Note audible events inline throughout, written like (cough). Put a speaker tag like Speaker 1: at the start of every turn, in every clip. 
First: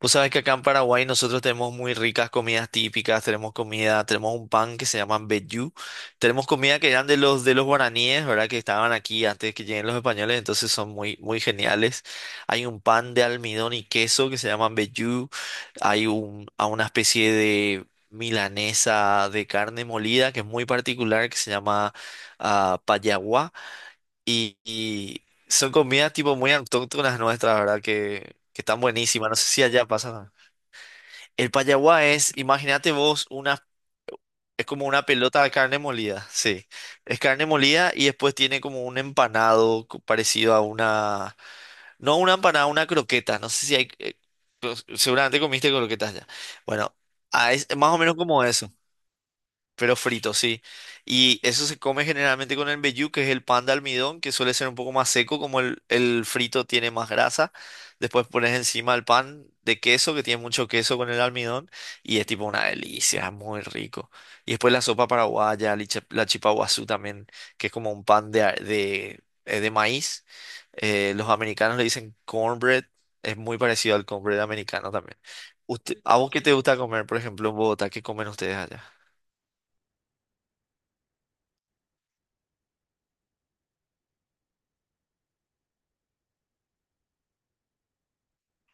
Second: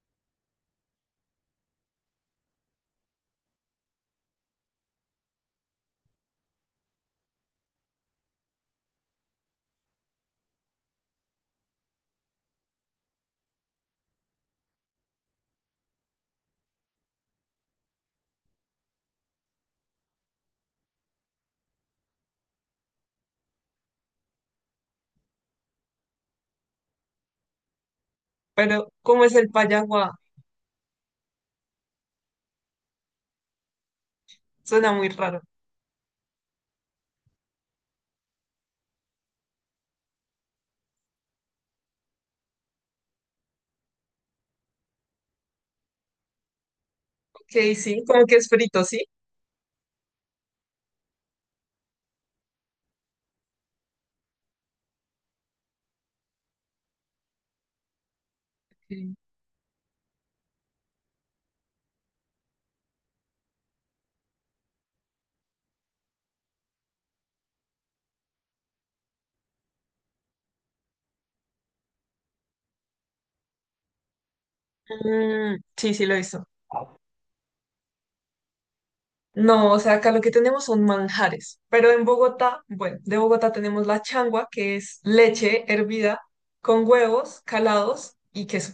Speaker 1: Vos sabés que acá en Paraguay nosotros tenemos muy ricas comidas típicas, tenemos comida, tenemos un pan que se llama mbejú, tenemos comida que eran de los guaraníes, ¿verdad? Que estaban aquí antes que lleguen los españoles, entonces son muy muy geniales. Hay un pan de almidón y queso que se llama mbejú, hay un a una especie de milanesa de carne molida que es muy particular que se llama payaguá y son comidas tipo muy autóctonas nuestras, ¿verdad? Que están
Speaker 2: Pero, ¿cómo
Speaker 1: buenísimas.
Speaker 2: es
Speaker 1: No sé
Speaker 2: el
Speaker 1: si allá
Speaker 2: payaguá?
Speaker 1: pasa. El payaguá es, imagínate vos, es como
Speaker 2: Suena
Speaker 1: una
Speaker 2: muy raro.
Speaker 1: pelota de carne molida, sí. Es carne molida y después tiene como un empanado parecido a una, no una empanada, una croqueta. No sé si hay, pues, seguramente comiste croquetas ya. Bueno,
Speaker 2: Ok,
Speaker 1: es más o
Speaker 2: sí,
Speaker 1: menos
Speaker 2: como que
Speaker 1: como
Speaker 2: es
Speaker 1: eso.
Speaker 2: frito, ¿sí?
Speaker 1: Pero frito, sí. Y eso se come generalmente con el mbejú, que es el pan de almidón, que suele ser un poco más seco, como el frito tiene más grasa. Después pones encima el
Speaker 2: Sí.
Speaker 1: pan de queso, que tiene mucho queso con el almidón, y es tipo una delicia, es muy rico. Y después la sopa paraguaya, la chipa guazú también, que es como un pan de maíz. Los americanos le dicen cornbread, es muy parecido al cornbread americano también.
Speaker 2: Mm, sí, sí, lo
Speaker 1: ¿A vos qué
Speaker 2: hizo.
Speaker 1: te gusta comer, por ejemplo, en Bogotá? ¿Qué comen ustedes allá?
Speaker 2: No, o sea, acá lo que tenemos son manjares, pero en Bogotá, bueno, de Bogotá tenemos la changua, que es leche hervida con huevos calados y queso.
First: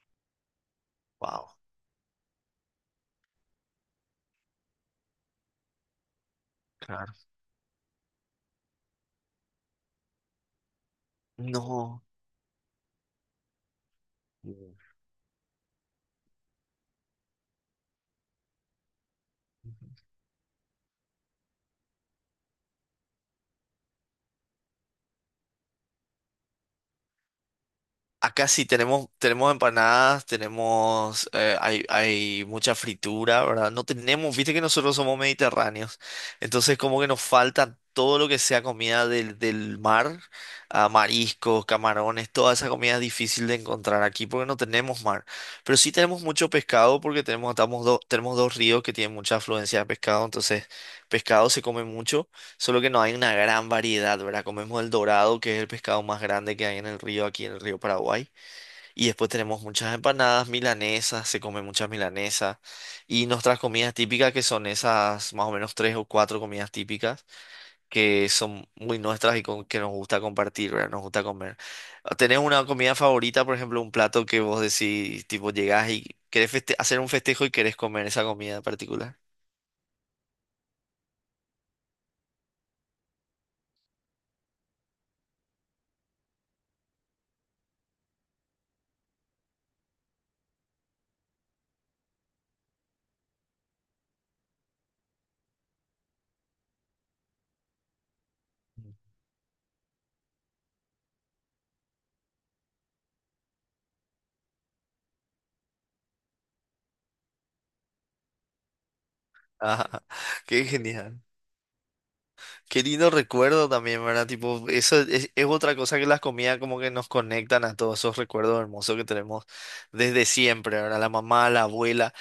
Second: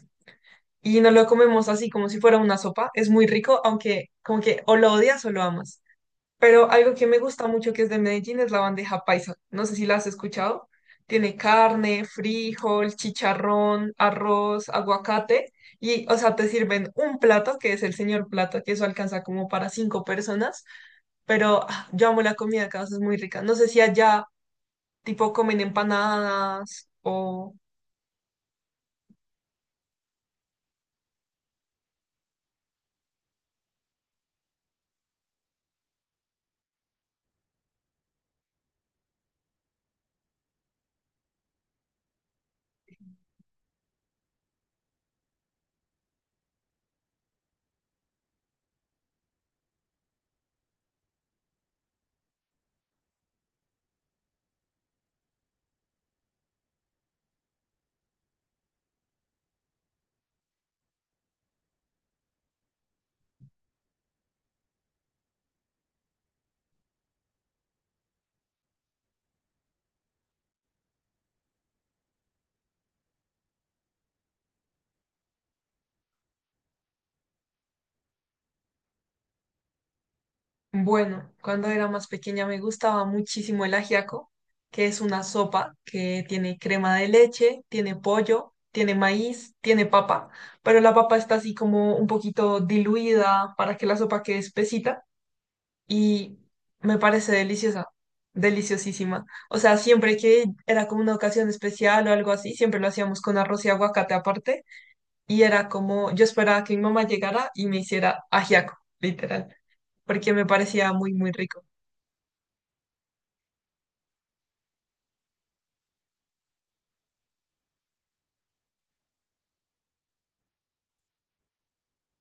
Speaker 2: Y nos lo
Speaker 1: Wow.
Speaker 2: comemos así como si fuera una sopa. Es muy rico, aunque como que o lo odias o lo amas. Pero algo que
Speaker 1: Claro.
Speaker 2: me gusta mucho que es de Medellín es la bandeja paisa. No sé si la has escuchado. Tiene
Speaker 1: No.
Speaker 2: carne, frijol, chicharrón, arroz,
Speaker 1: Mm.
Speaker 2: aguacate. Y, o sea, te sirven un plato, que es el señor plato, que eso alcanza como para cinco personas. Pero ah, yo amo la comida acá, o sea, es muy rica. No sé si allá, tipo, comen empanadas o...
Speaker 1: Acá sí tenemos, tenemos empanadas, tenemos, hay mucha fritura, ¿verdad? No tenemos, viste que nosotros somos mediterráneos, entonces como que nos falta todo lo que sea comida del mar, mariscos, camarones, toda esa comida es difícil de encontrar aquí porque no tenemos mar, pero sí tenemos mucho pescado porque tenemos, tenemos dos ríos que tienen mucha afluencia de pescado, entonces pescado se come mucho. Solo que no hay una gran variedad, ¿verdad? Comemos el dorado, que es el pescado más grande que hay en el río, aquí en el río Paraguay. Y después tenemos muchas empanadas milanesas, se come muchas milanesas. Y nuestras comidas típicas, que son esas más o menos tres o cuatro comidas típicas que son muy nuestras y que nos gusta compartir, ¿verdad? Nos gusta comer. ¿Tenés una comida favorita, por ejemplo, un plato que vos decís, tipo, llegás y querés hacer un festejo y querés comer esa comida en particular?
Speaker 2: Bueno, cuando era más pequeña me gustaba muchísimo el ajiaco, que es una sopa que tiene crema de leche, tiene pollo, tiene maíz, tiene papa, pero la papa está así como un poquito diluida para que la sopa quede espesita y me parece deliciosa, deliciosísima. O sea, siempre que era como una ocasión especial o algo así, siempre lo hacíamos con arroz y aguacate aparte y era como yo esperaba que mi mamá llegara y me hiciera ajiaco, literal,
Speaker 1: Ajá,
Speaker 2: porque me
Speaker 1: (laughs) qué
Speaker 2: parecía muy,
Speaker 1: genial.
Speaker 2: muy rico.
Speaker 1: Qué lindo recuerdo también, ¿verdad? Tipo, eso es otra cosa que las comidas como que nos conectan a todos esos recuerdos hermosos que tenemos desde siempre, ¿verdad? La mamá, la abuela.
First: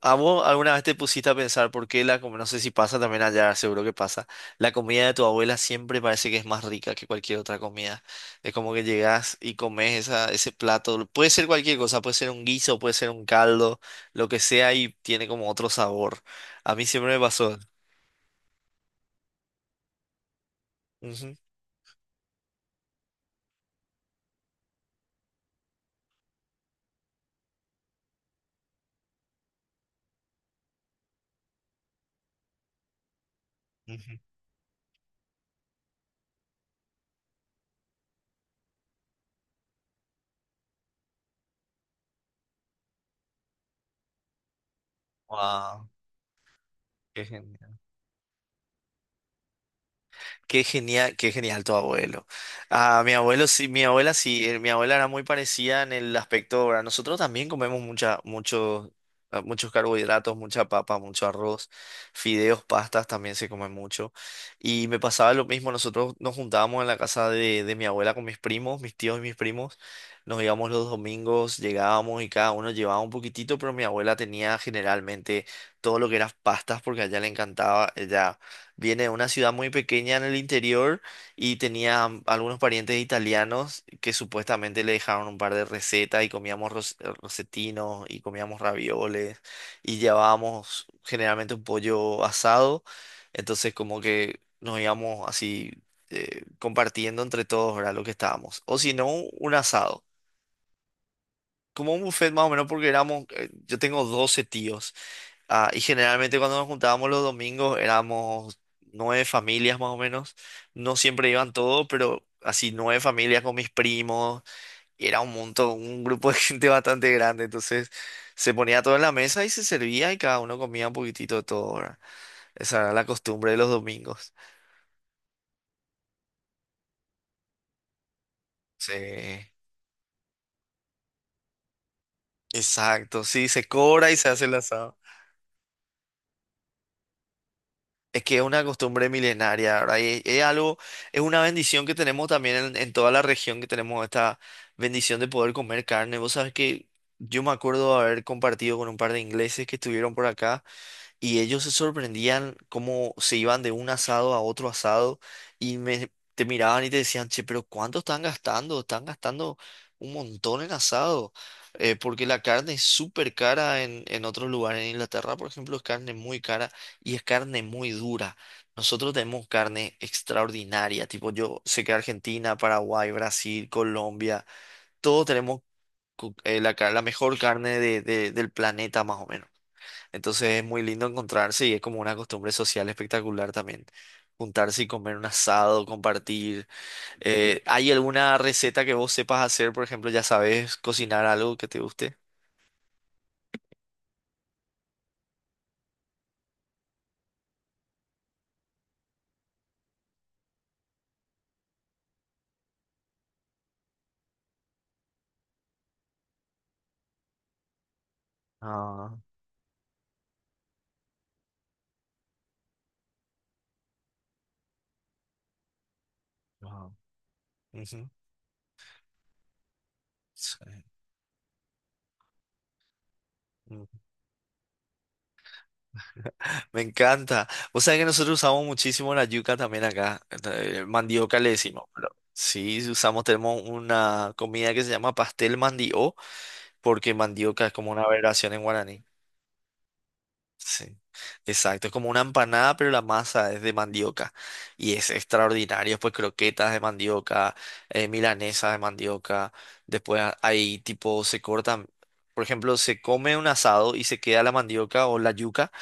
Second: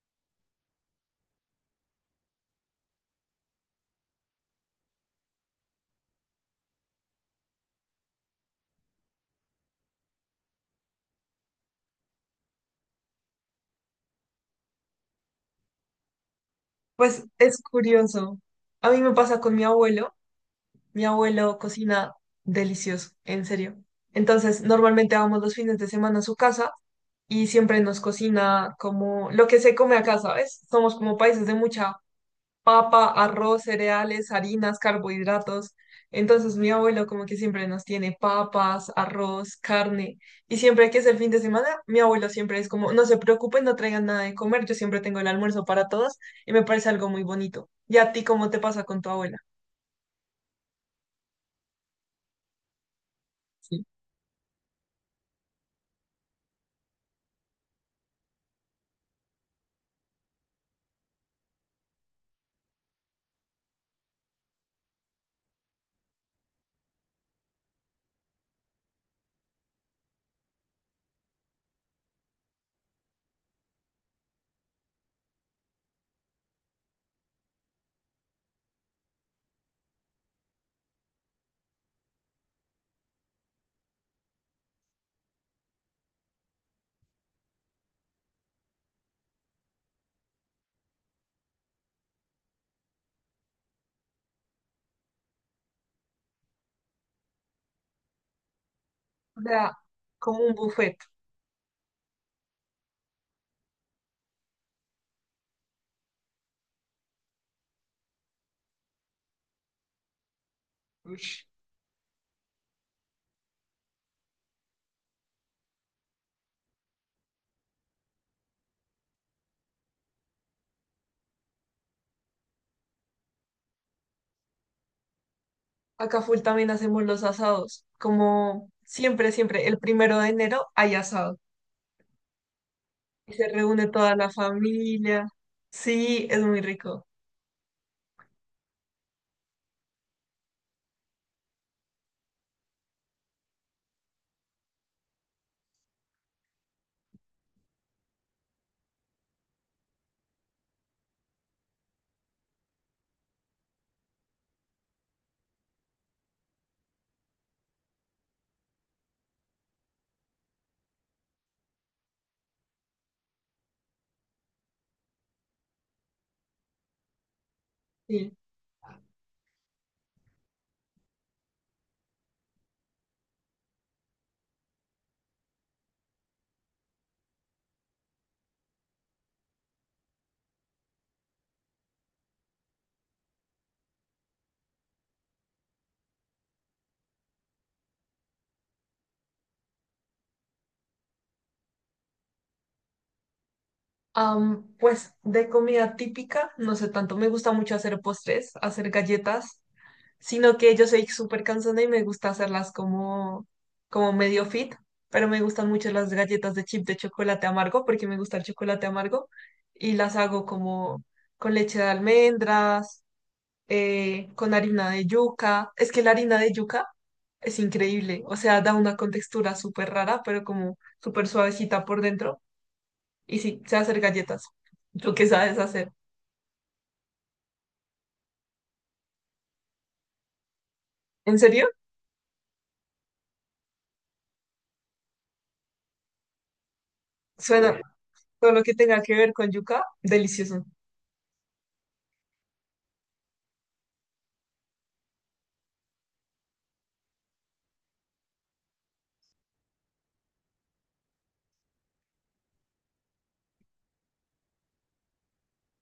Speaker 1: ¿A vos alguna vez te pusiste a pensar por qué la comida, no sé si pasa también allá, seguro que pasa, la comida de tu abuela siempre parece que es más rica que cualquier otra comida? Es como que llegás y comes esa, ese plato, puede ser cualquier cosa, puede ser un guiso, puede ser un caldo, lo que sea y tiene como otro sabor. A mí siempre me
Speaker 2: Pues
Speaker 1: pasó.
Speaker 2: es curioso. A mí me pasa con mi abuelo. Mi
Speaker 1: Ujú,
Speaker 2: abuelo cocina delicioso, en serio. Entonces, normalmente vamos los fines de semana a su casa y siempre nos cocina como lo que se come acá, ¿sabes? Somos como países de mucha papa, arroz,
Speaker 1: ujú.
Speaker 2: cereales, harinas, carbohidratos. Entonces mi abuelo como que siempre nos tiene papas, arroz, carne. Y siempre que es el fin de semana, mi abuelo siempre es como, no se preocupen, no traigan nada de comer, yo siempre tengo el almuerzo para
Speaker 1: Guau.
Speaker 2: todos y me parece algo muy
Speaker 1: Qué
Speaker 2: bonito.
Speaker 1: genial.
Speaker 2: ¿Y a ti cómo te pasa con tu abuela?
Speaker 1: Qué genial, qué genial tu abuelo. Ah, mi abuelo
Speaker 2: Sí.
Speaker 1: sí, mi abuela era muy parecida en el aspecto, ¿verdad? Nosotros también comemos mucha, muchos carbohidratos, mucha papa, mucho arroz, fideos, pastas también se come mucho. Y me pasaba lo mismo, nosotros nos juntábamos en la casa de mi abuela con mis primos, mis tíos y mis primos. Nos íbamos los domingos, llegábamos y cada uno llevaba un poquitito, pero mi abuela tenía generalmente todo lo que eran pastas porque a ella le encantaba, ella viene de una ciudad muy pequeña en el interior y tenía algunos parientes italianos que supuestamente le dejaron un par de recetas y comíamos rosetinos y comíamos ravioles y llevábamos generalmente un pollo asado. Entonces como que nos íbamos así compartiendo entre todos, ¿verdad? Lo que estábamos. O si no,
Speaker 2: O
Speaker 1: un
Speaker 2: sea,
Speaker 1: asado.
Speaker 2: como un buffet.
Speaker 1: Como un buffet más o menos porque éramos, yo tengo 12 tíos. Y generalmente cuando nos juntábamos los domingos éramos nueve familias más o menos. No siempre
Speaker 2: Ush.
Speaker 1: iban todos, pero así nueve familias con mis primos. Y era un montón, un grupo de (laughs) gente bastante grande. Entonces se ponía todo en la mesa y se servía y cada uno comía un poquitito de todo, ¿verdad? Esa era la costumbre de los domingos.
Speaker 2: Acá full también hacemos los asados. Como
Speaker 1: Sí,
Speaker 2: siempre, siempre, el primero de enero hay asado.
Speaker 1: exacto.
Speaker 2: Y se
Speaker 1: Sí, se
Speaker 2: reúne
Speaker 1: cobra
Speaker 2: toda
Speaker 1: y se
Speaker 2: la
Speaker 1: hace el asado.
Speaker 2: familia. Sí, es muy rico.
Speaker 1: Es que es una costumbre milenaria, ¿verdad? Y es algo, es una bendición que tenemos también en toda la región, que tenemos esta bendición de poder comer carne. Vos sabés que yo me acuerdo haber compartido con un par de ingleses que estuvieron por acá. Y ellos se sorprendían cómo se iban de un asado a otro asado y me, te miraban y te decían, che, pero ¿cuánto están gastando? Están gastando un montón en asado, porque la carne es súper cara en otros lugares. En Inglaterra, por ejemplo, es carne muy cara y es carne muy
Speaker 2: Sí.
Speaker 1: dura. Nosotros tenemos carne extraordinaria, tipo yo sé que Argentina, Paraguay, Brasil, Colombia, todos tenemos la mejor carne del planeta más o menos. Entonces es muy lindo encontrarse y es como una costumbre social espectacular también. Juntarse y comer un asado, compartir. ¿Hay alguna receta que vos sepas hacer? Por ejemplo, ya sabes cocinar algo que te guste.
Speaker 2: Am, pues de comida típica, no sé tanto, me gusta mucho hacer postres, hacer galletas, sino que yo soy súper cansona y me gusta hacerlas como, como medio fit, pero me gustan mucho las galletas de chip de chocolate amargo porque me gusta el chocolate
Speaker 1: Ah,
Speaker 2: amargo y las hago como con leche de almendras, con harina de yuca. Es que la harina de yuca
Speaker 1: wow.
Speaker 2: es
Speaker 1: Ujú.
Speaker 2: increíble, o sea, da una contextura súper rara, pero como
Speaker 1: Sí.
Speaker 2: súper suavecita por dentro. Y sí, sé
Speaker 1: Mm.
Speaker 2: hacer galletas. ¿Tú qué sabes hacer?
Speaker 1: Me encanta. Vos sabés que nosotros usamos muchísimo la yuca también acá.
Speaker 2: ¿En
Speaker 1: Mandioca le
Speaker 2: serio?
Speaker 1: decimos. Pero sí, sí usamos, tenemos una comida que se llama pastel mandio, porque mandioca es
Speaker 2: Suena
Speaker 1: como una
Speaker 2: todo
Speaker 1: aberración
Speaker 2: lo
Speaker 1: en
Speaker 2: que tenga
Speaker 1: guaraní.
Speaker 2: que ver con yuca, delicioso.
Speaker 1: Sí, exacto. Es como una empanada, pero la masa es de mandioca. Y es extraordinario. Pues croquetas de mandioca, milanesas de mandioca. Después hay tipo, se cortan, por ejemplo, se come un asado y se queda la mandioca o la yuca.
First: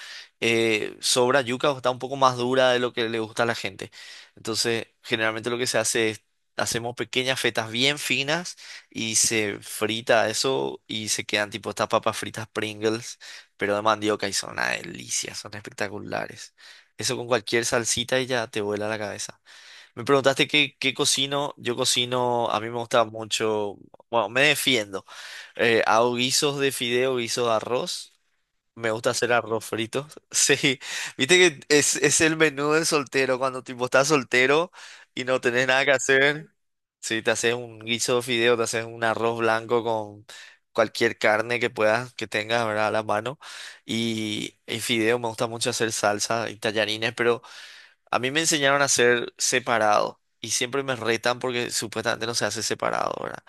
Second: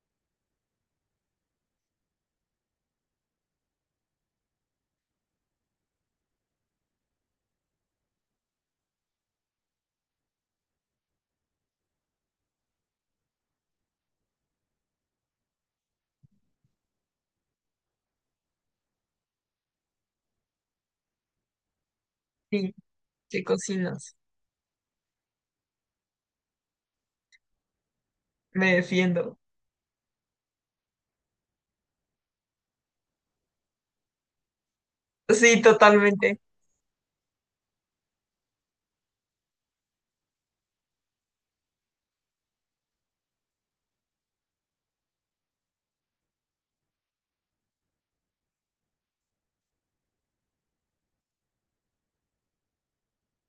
Speaker 1: Sobra yuca o está un poco más dura de lo que le gusta a la gente. Entonces, generalmente lo que se hace es, hacemos pequeñas fetas bien finas y se frita eso y se quedan tipo estas papas fritas Pringles pero de mandioca y son una delicia, son espectaculares. Eso con cualquier salsita y ya te vuela la cabeza. Me preguntaste qué cocino. Yo cocino, a mí
Speaker 2: Sí,
Speaker 1: me gusta
Speaker 2: ¿qué
Speaker 1: mucho,
Speaker 2: cocinas?
Speaker 1: bueno, me defiendo. Hago guisos de fideo, guisos de arroz.
Speaker 2: Me
Speaker 1: Me gusta hacer
Speaker 2: defiendo.
Speaker 1: arroz frito. (laughs) Sí, viste que es el menú del soltero, cuando tipo estás soltero y no
Speaker 2: Sí,
Speaker 1: tenés nada que
Speaker 2: totalmente.
Speaker 1: hacer. Sí, te haces un guiso de fideo, te haces un arroz blanco con cualquier carne que puedas, que tengas, ¿verdad? A la mano. Y fideo, me gusta mucho hacer salsa y tallarines, pero a mí me enseñaron a hacer separado y siempre me retan porque supuestamente no se hace separado, ¿verdad?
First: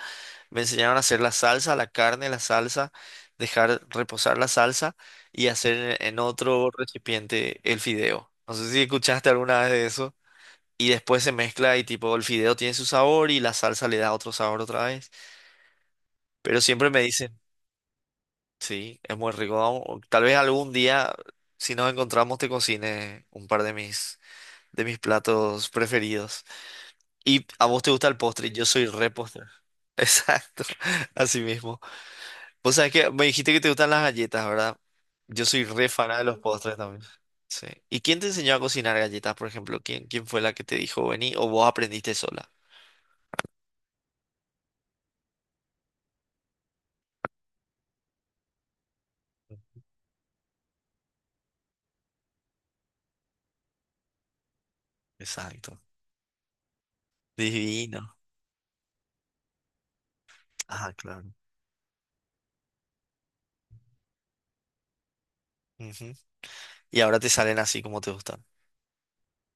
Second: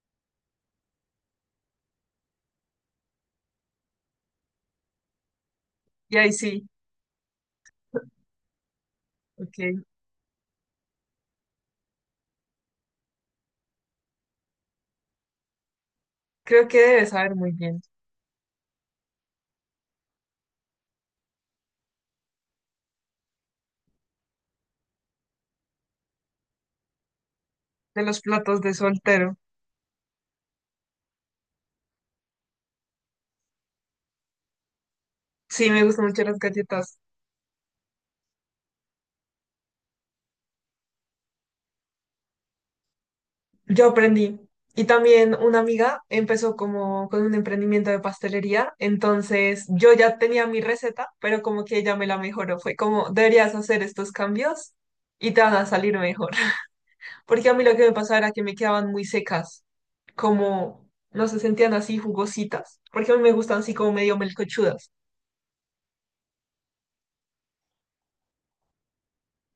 Speaker 1: Me enseñaron a hacer la salsa, la carne, la salsa, dejar reposar la salsa y hacer
Speaker 2: Y
Speaker 1: en
Speaker 2: ahí sí.
Speaker 1: otro recipiente el fideo. No sé si escuchaste
Speaker 2: Ok.
Speaker 1: alguna vez de eso. Y después se mezcla y tipo el fideo tiene su sabor y la salsa le da otro sabor otra vez. Pero
Speaker 2: Creo que
Speaker 1: siempre me
Speaker 2: debes saber
Speaker 1: dicen,
Speaker 2: muy bien
Speaker 1: sí, es muy rico. Vamos, o Tal vez algún día, si nos encontramos, te cocine un par de mis platos preferidos. Y a vos te
Speaker 2: de
Speaker 1: gusta el
Speaker 2: los
Speaker 1: postre,
Speaker 2: platos
Speaker 1: yo
Speaker 2: de
Speaker 1: soy re
Speaker 2: soltero.
Speaker 1: postre. (laughs) Exacto, así mismo. Vos sabés que me dijiste que te gustan las galletas, ¿verdad? Yo soy
Speaker 2: Sí, me
Speaker 1: re
Speaker 2: gustan
Speaker 1: fan
Speaker 2: mucho
Speaker 1: de los
Speaker 2: las
Speaker 1: postres
Speaker 2: galletas.
Speaker 1: también. Sí. ¿Y quién te enseñó a cocinar galletas, por ejemplo? ¿Quién fue la que te dijo vení o vos aprendiste sola?
Speaker 2: Yo aprendí. Y también una amiga empezó como con un emprendimiento de pastelería, entonces yo ya tenía mi receta, pero como que ella me la mejoró. Fue como, deberías hacer estos cambios y te van a
Speaker 1: Exacto.
Speaker 2: salir mejor. (laughs) Porque a mí lo que me
Speaker 1: Divino.
Speaker 2: pasaba era que me quedaban muy secas, como
Speaker 1: Ah,
Speaker 2: no
Speaker 1: claro.
Speaker 2: se sentían así jugositas, porque a mí me gustan así como medio melcochudas,
Speaker 1: Ujú. Y ahora te salen así como te gustan.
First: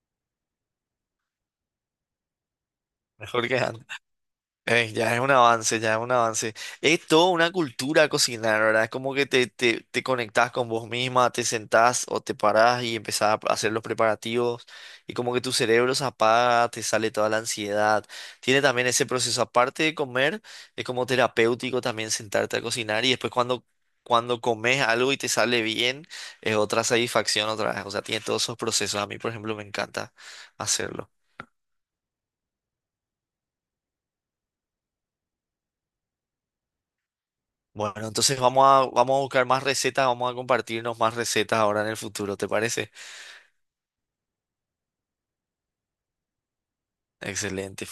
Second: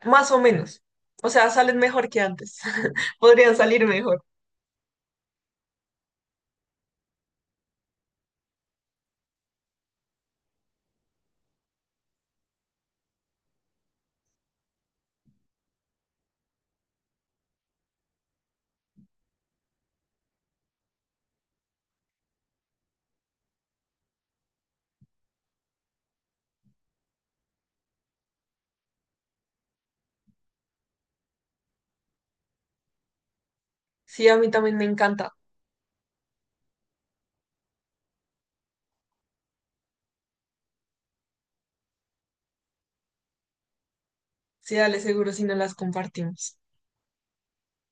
Speaker 2: más o menos. O sea, salen mejor que antes, (laughs)
Speaker 1: Mejor
Speaker 2: podrían
Speaker 1: que
Speaker 2: salir
Speaker 1: antes.
Speaker 2: mejor.
Speaker 1: Ya es un avance, ya es un avance. Es toda una cultura cocinar, ¿verdad? Es como que te conectás con vos misma, te sentás o te parás y empezás a hacer los preparativos y como que tu cerebro se apaga, te sale toda la ansiedad. Tiene también ese proceso, aparte de comer, es como terapéutico también sentarte a cocinar y después cuando comes algo y te sale bien, es otra satisfacción otra vez. O sea, tiene todos esos procesos. A mí, por ejemplo, me encanta hacerlo.
Speaker 2: Sí, a mí también me encanta.
Speaker 1: Bueno, entonces vamos a buscar más recetas, vamos a compartirnos más recetas ahora en el futuro, ¿te parece?
Speaker 2: Sí, dale seguro si no las compartimos.
Speaker 1: Excelente.